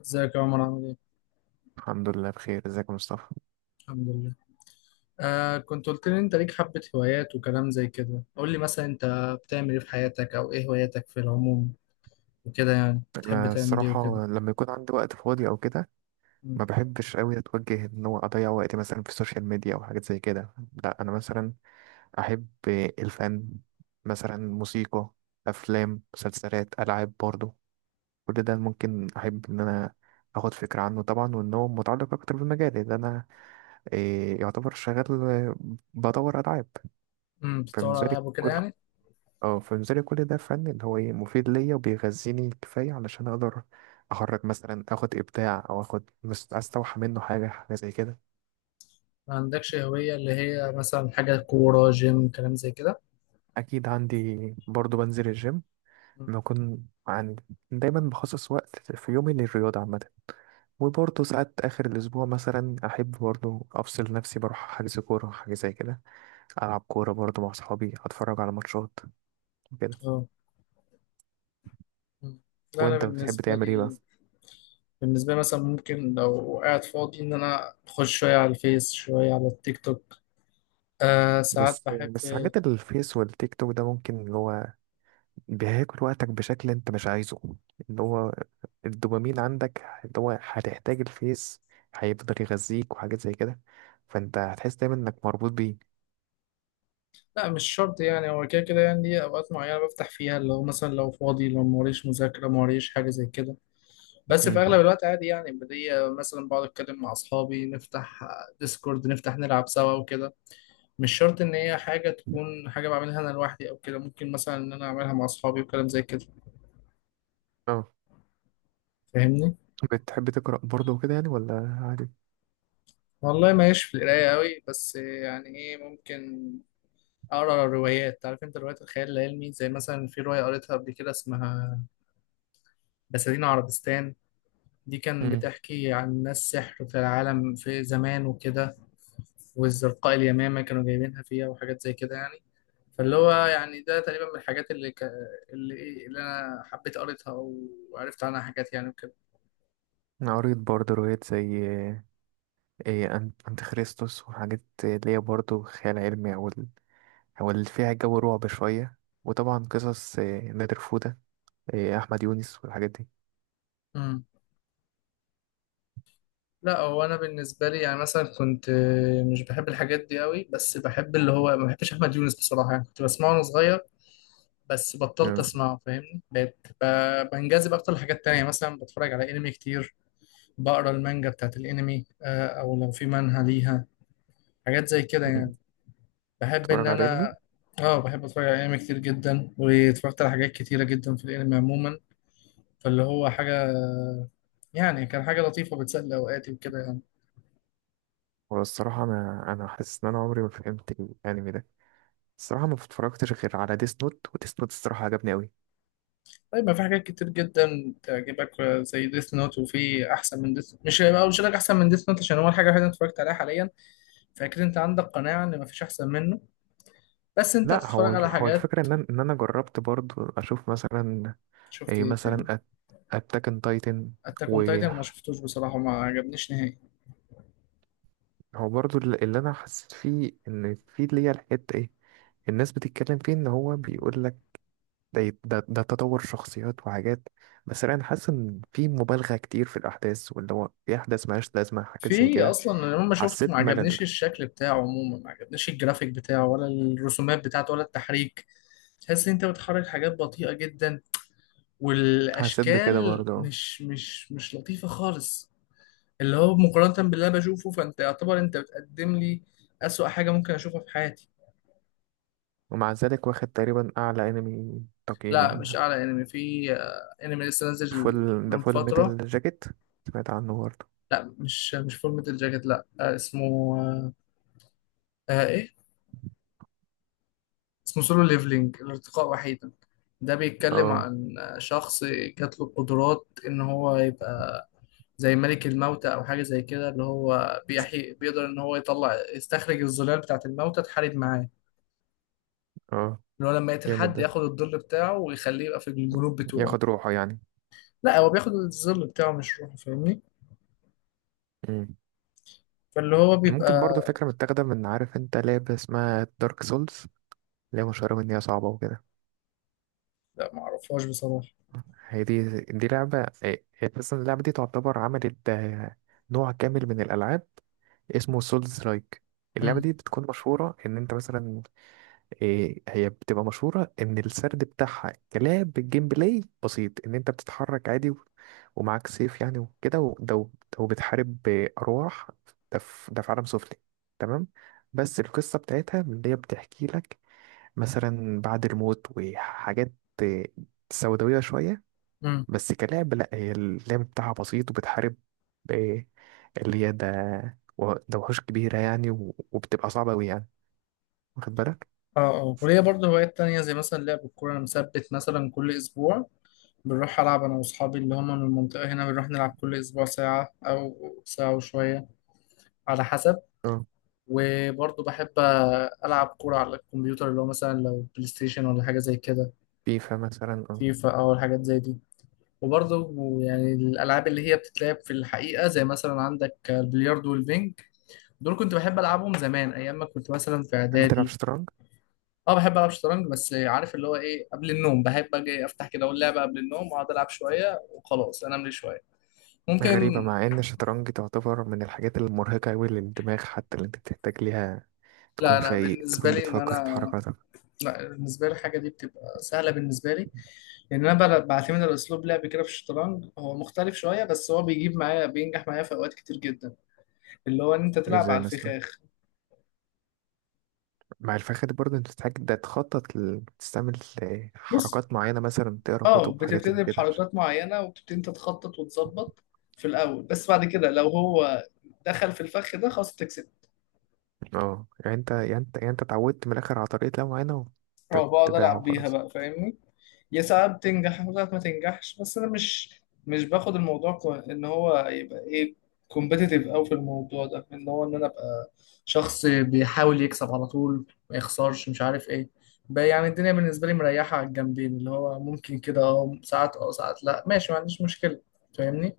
ازيك يا عمر عامل ايه؟ الحمد لله بخير، ازيك يا مصطفى؟ الحمد لله. آه، كنت قلت لي انت ليك حبة هوايات وكلام زي كده. قول لي مثلا انت بتعمل ايه في حياتك او ايه هواياتك في العموم وكده، يعني بتحب انا تعمل ايه وكده. الصراحه لما يكون عندي وقت فاضي او كده مم. ما بحبش قوي اتوجه ان هو اضيع وقتي مثلا في السوشيال ميديا او حاجات زي كده. لا انا مثلا احب الفن، مثلا موسيقى، افلام، مسلسلات، العاب برضو. كل ده ممكن احب ان انا اخد فكره عنه طبعا، وان هو متعلق اكتر بالمجال اللي انا إيه يعتبر شغال، بدور العاب. امم، بتطور على فبالنسبه لي العاب وكده كل يعني. اه فبالنسبة لي كل ده فن اللي هو ايه مفيد ليا وبيغذيني كفاية علشان اقدر اخرج مثلا، اخد ابداع او اخد استوحى منه حاجة حاجة زي كده. ما عندكش هوية اللي هي مثلا حاجة كورة جيم كلام زي كده؟ اكيد عندي، برضو بنزل الجيم مم. لما اكون عندي. دايما بخصص وقت في يومي للرياضة عامة، وبرضه ساعات آخر الأسبوع مثلا أحب برضه أفصل نفسي بروح حجز كورة حاجة زي كده، ألعب كورة برضه مع صحابي، أتفرج على ماتشات وكده. اه. مم. لا انا وأنت بتحب بالنسبة تعمل إيه بقى؟ لي بالنسبة لي مثلا ممكن لو قاعد فاضي ان انا اخش شوية على الفيس شوية على التيك توك. آه، ساعات بس بحب. بس حاجات الفيس والتيك توك ده ممكن اللي هو بياكل وقتك بشكل انت مش عايزه، اللي هو الدوبامين عندك، اللي هو هتحتاج الفيس هيفضل يغذيك وحاجات زي كده، فانت هتحس دايما انك مربوط بيه. لا، مش شرط، يعني هو كده كده، يعني دي اوقات معينه بفتح فيها، اللي هو مثلا لو فاضي لو موريش مذاكره موريش حاجه زي كده. بس في امم اغلب الوقت عادي يعني، بدي مثلا بقعد اتكلم مع اصحابي، نفتح ديسكورد، نفتح نلعب سوا وكده. مش شرط ان هي حاجه تكون حاجه بعملها انا لوحدي او كده، ممكن مثلا ان انا اعملها مع اصحابي وكلام زي كده، اه، فاهمني. بتحب تقرأ برضه وكده يعني ولا عادي؟ والله ماليش في القرايه قوي، بس يعني ايه، ممكن اقرا روايات، عارف انت، روايات الخيال العلمي، زي مثلا في روايه قريتها قبل كده اسمها بساتين عربستان. دي كان امم بتحكي عن ناس سحر في العالم في زمان وكده، والزرقاء اليمامة كانوا جايبينها فيها وحاجات زي كده يعني. فاللي هو يعني ده تقريبا من الحاجات اللي اللي إيه، اللي أنا حبيت قريتها وعرفت عنها حاجات يعني وكده. أنا قريت برضه روايات زي ايه، أنت خريستوس وحاجات اللي هي برضه خيال علمي أو اللي فيها جو رعب شوية. وطبعا قصص نادر فودة، أحمد يونس والحاجات دي. امم. لا هو أنا بالنسبة لي يعني مثلا كنت مش بحب الحاجات دي قوي، بس بحب اللي هو، ما بحبش أحمد يونس بصراحة، يعني كنت بسمعه وأنا صغير بس بطلت امم أسمعه، فاهمني، بقيت بنجذب أكتر لحاجات تانية، مثلا بتفرج على أنمي كتير، بقرا المانجا بتاعت الانمي او لو في منهى ليها حاجات زي كده يعني. بحب ان تتفرج على علمي. انا، اه، بحب اتفرج على انمي كتير جدا، واتفرجت على حاجات كتيره جدا في الانمي عموما. فاللي هو حاجه، يعني كان حاجه لطيفه بتسلي اوقاتي وكده يعني. والصراحة أنا حاسس إن أنا عمري ما فهمت الأنمي ده، الصراحة ما اتفرجتش غير على ديس نوت، وديس نوت الصراحة عجبني أوي. طيب، ما في حاجات كتير جدا تعجبك زي ديث نوت، وفي احسن من ديث، مش هيبقى مش لك احسن من ديث نوت عشان هو الحاجه الوحيده اللي أنا اتفرجت عليها حاليا، فاكيد انت عندك قناعه ان ما فيش احسن منه. بس انت لا هو تتفرج على هو حاجات، الفكرة إن أنا جربت برضو أشوف مثلا شفت إيه ايه تاني؟ مثلا أتاك أن تايتن. اتاك اون وهو تايتن ما شفتوش بصراحه، ما عجبنيش نهائي. برضو اللي أنا حسيت فيه إن في اللي هي الحتة إيه، الناس بتتكلم فيه إن هو بيقول لك ده تطور شخصيات وحاجات، بس أنا حاسس إن في مبالغة كتير في الأحداث، واللي هو في أحداث ملهاش لازمة حاجات زي في كده. اصلا انا لما شفته ما حسيت ملل، عجبنيش الشكل بتاعه عموما، ما عجبنيش الجرافيك بتاعه، ولا الرسومات بتاعته، ولا التحريك. تحس ان انت بتحرك حاجات بطيئة جدا، حسيت بكده والاشكال برضه. مش لطيفة خالص. اللي هو مقارنة باللي انا بشوفه، فانت يعتبر انت بتقدم لي اسوأ حاجة ممكن اشوفها في حياتي. ومع ذلك واخد تقريبا أعلى أنمي تقييم لا، مش يعني. اعلى انمي في انمي لسه نازل من فول فترة. ميتال جاكيت؟ سمعت عنه برضه. لا، مش مش فورمة الجاكيت، لا اسمه، آه، ايه، اسمه سولو ليفلينج، الارتقاء وحيدا. ده بيتكلم اه، عن شخص جات له القدرات ان هو يبقى زي ملك الموتى او حاجه زي كده، اللي هو بيحي، بيقدر ان هو يطلع يستخرج الظلال بتاعه الموتى تحارب معاه. اه، اللي هو لما يقتل جامد حد ده، ياخد الظل بتاعه ويخليه يبقى في الجنوب بتوعه. ياخد روحه يعني؟ لا، هو بياخد الظل بتاعه مش روحه، فاهمني. مم. فاللي هو ممكن بيبقى، برضه فكرة متاخدة من عارف انت لعبة اسمها دارك سولز، اللي هي مشهورة بإن هي صعبة وكده. لا معرفهاش بصراحه. هي دي لعبة، هي أساسا اللعبة دي تعتبر عملت نوع كامل من الألعاب اسمه سولز لايك. اللعبة امم. دي بتكون مشهورة إن أنت مثلا إيه، هي بتبقى مشهورة إن السرد بتاعها كلعب الجيم بلاي بسيط، إن أنت بتتحرك عادي ومعاك سيف يعني وكده، وده وبتحارب بأرواح، ده في عالم سفلي، تمام. بس القصة بتاعتها من اللي هي بتحكي لك مثلا بعد الموت وحاجات، إيه، سوداوية شوية. امم. بس كلعب لأ، هي اللعب بتاعها بسيط وبتحارب إيه، اللي هي ده ده وحوش كبيرة يعني وبتبقى صعبة أوي يعني، واخد بالك؟ اه اه. وليا برضه هوايات تانية زي مثلا لعب الكورة. أنا مثبت مثلا كل أسبوع بنروح ألعب أنا وأصحابي اللي هم من المنطقة هنا، بنروح نلعب كل أسبوع ساعة أو ساعة وشوية على حسب. وبرضه بحب ألعب كورة على الكمبيوتر اللي هو مثلا لو بلاي ستيشن ولا حاجة زي كده، فيفا مثلا اه. فيفا أو حاجات زي دي. وبرضه يعني الألعاب اللي هي بتتلعب في الحقيقة زي مثلا عندك البلياردو والبينج، دول كنت بحب ألعبهم زمان أيام ما كنت مثلا في بتحب تلعب إعدادي. شطرنج؟ اه، بحب العب شطرنج، بس عارف اللي هو ايه، قبل النوم بحب اجي افتح كده اقول لعبه قبل النوم واقعد العب شويه وخلاص انام لي شويه. ممكن. غريبة مع إن الشطرنج تعتبر من الحاجات المرهقة أوي للدماغ، حتى اللي أنت بتحتاج ليها لا تكون انا فايق، بالنسبه تكون لي ان بتفكر في انا، حركاتك. لا بالنسبه لي الحاجه دي بتبقى سهله بالنسبه لي، لان انا بعتمد على اسلوب لعب كده في الشطرنج هو مختلف شويه، بس هو بيجيب معايا، بينجح معايا في اوقات كتير جدا، اللي هو ان انت تلعب على ازاي مثلا؟ الفخاخ. مع الفخد برضه انت بتحتاج ده تخطط تستعمل بص، حركات معينة، مثلا تقرا اه، كتب وحاجات زي بتبتدي كده عشان- بحركات معينه وبتبتدي انت تخطط وتظبط في الاول، بس بعد كده لو هو دخل في الفخ ده، خلاص تكسب. اه، يعني انت اتعودت من الآخر على طريقة لعب معينة اه، بقعد وتتبعها العب بيها وخلاص. بقى فاهمني. يا ساعات بتنجح وساعات ما تنجحش، بس انا مش باخد الموضوع ان هو يبقى ايه، كومبيتيتيف قوي في الموضوع ده، ان هو ان انا ابقى شخص بيحاول يكسب على طول، ما يخسرش، مش عارف ايه بقى. يعني الدنيا بالنسبه لي مريحه على الجنبين، اللي هو ممكن كده، اه ساعات اه ساعات لا ماشي، ما عنديش مشكله، فاهمني.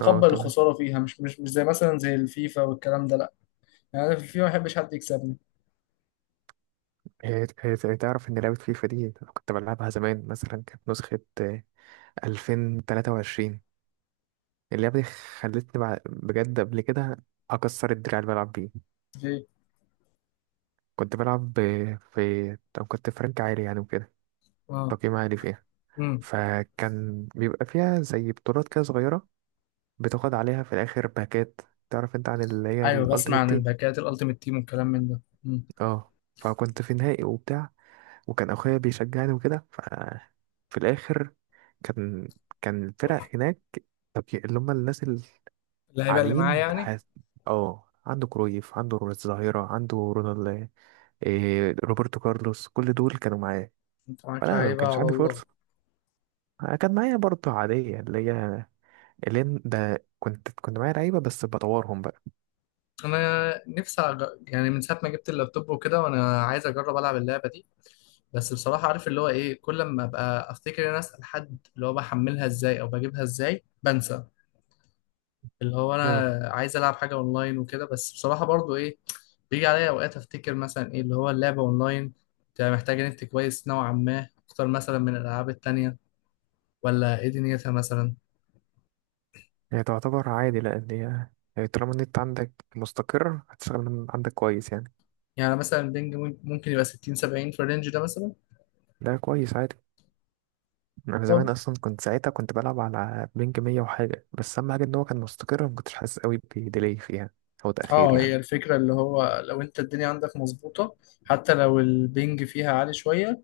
اه، تمام. الخساره فيها، مش زي مثلا زي الفيفا والكلام ده لا. يعني انا في الفيفا ما بحبش حد يكسبني. هي تعرف إن لعبة فيفا دي كنت بلعبها زمان، مثلا كانت نسخة 2023. اللعبة دي خلتني بجد قبل كده أكسر الدراع اللي بلعب بيه. في. كنت بلعب في طب كنت فرانك عالي يعني وكده، اه. تقييم عالي فيها. امم. فكان بيبقى فيها زي بطولات كده صغيرة، بتاخد عليها في الآخر باكات. تعرف انت عن اللي هي ايوه بسمع الألتيمت عن تيم. الباكات الالتيميت تيم والكلام من ده. امم. اه، فكنت في نهائي وبتاع، وكان أخويا بيشجعني وكده. ففي الآخر كان الفرق هناك، طب اللي هم الناس اللعيبه اللي معايا علين يعني. حاس... اه، عنده كرويف، عنده الظاهرة، عنده رونالد، إيه، روبرتو كارلوس، كل دول كانوا معايا. انت معاك فلا انا ما لعيبه على كانش عندي الله. فرصة، كان معايا برضه عادية اللي هي ده كنت معايا لعيبة بس بطورهم بقى. انا نفسي يعني من ساعه ما جبت اللابتوب وكده وانا عايز اجرب العب اللعبه دي، بس بصراحه عارف اللي هو ايه، كل ما ابقى افتكر ان انا اسال حد اللي هو بحملها ازاي او بجيبها ازاي بنسى. اللي هو اه، انا عايز العب حاجه اونلاين وكده، بس بصراحه برضو ايه، بيجي عليا اوقات افتكر مثلا ايه اللي هو اللعبه اونلاين بتبقى محتاجه نت كويس نوعا ما اكتر مثلا من الالعاب التانيه، ولا ايه دنيتها مثلا؟ هي تعتبر عادي، لأن هي طالما النت عندك مستقر هتشتغل من عندك كويس يعني. يعني مثلا بينج ممكن يبقى 60 70 في الرينج ده مثلا. لا كويس، عادي. أنا زمان طب أصلا كنت ساعتها كنت بلعب على بينج 100 وحاجة، بس أهم حاجة إن هو كان مستقر، ما كنتش حاسس قوي بديلي فيها أو تأخير اه، يعني. هي الفكرة اللي هو لو انت الدنيا عندك مظبوطة حتى لو البنج فيها عالي شوية،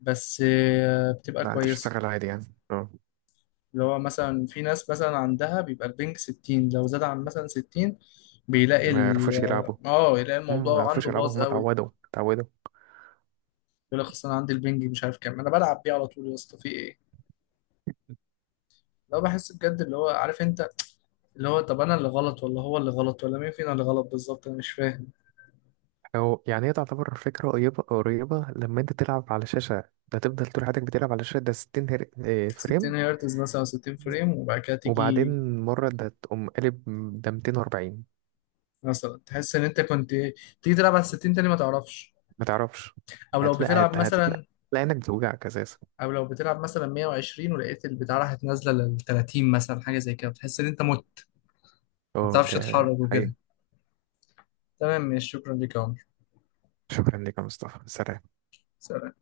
بس بتبقى لا كويسة. هتشتغل عادي يعني، اه، اللي هو مثلا في ناس مثلا عندها بيبقى البنج ستين، لو زاد عن مثلا ستين بيلاقي ما ال، يعرفوش يلعبوا. اه، يلاقي ما الموضوع يعرفوش عنده يلعبوا، باظ هم قوي. اتعودوا اتعودوا. يقول لك اصل انا عندي البنج مش عارف كام انا بلعب بيه على طول، يا اسطى في ايه؟ لو بحس بجد اللي هو عارف انت، اللي هو طب انا اللي غلط ولا هو اللي غلط ولا مين فينا اللي غلط بالظبط؟ انا مش فاهم. هو يعني هي تعتبر فكرة قريبة قريبة لما انت تلعب على شاشة، ده تفضل طول حياتك بتلعب على شاشة ده 60 60 فريم، هرتز مثلا، 60 فريم، وبعد كده تيجي وبعدين مرة ده تقوم قلب، ده 240 مثلا تحس ان انت كنت، تيجي تلعب على 60 تاني ما تعرفش. ما تعرفش، او لو بتلعب هتلاقي مثلا، هتلاقي انك بتوجعك اساسا. او لو بتلعب مثلا 120 ولقيت البتاع راحت نازله لل 30 مثلا حاجه زي كده، بتحس ان انت مت، ما اه، بتعرفش ده تتحرك حقيقي. وكده. تمام ماشي، شكرا ليك يا عمر، شكرا لك يا مصطفى، سلام. سلام.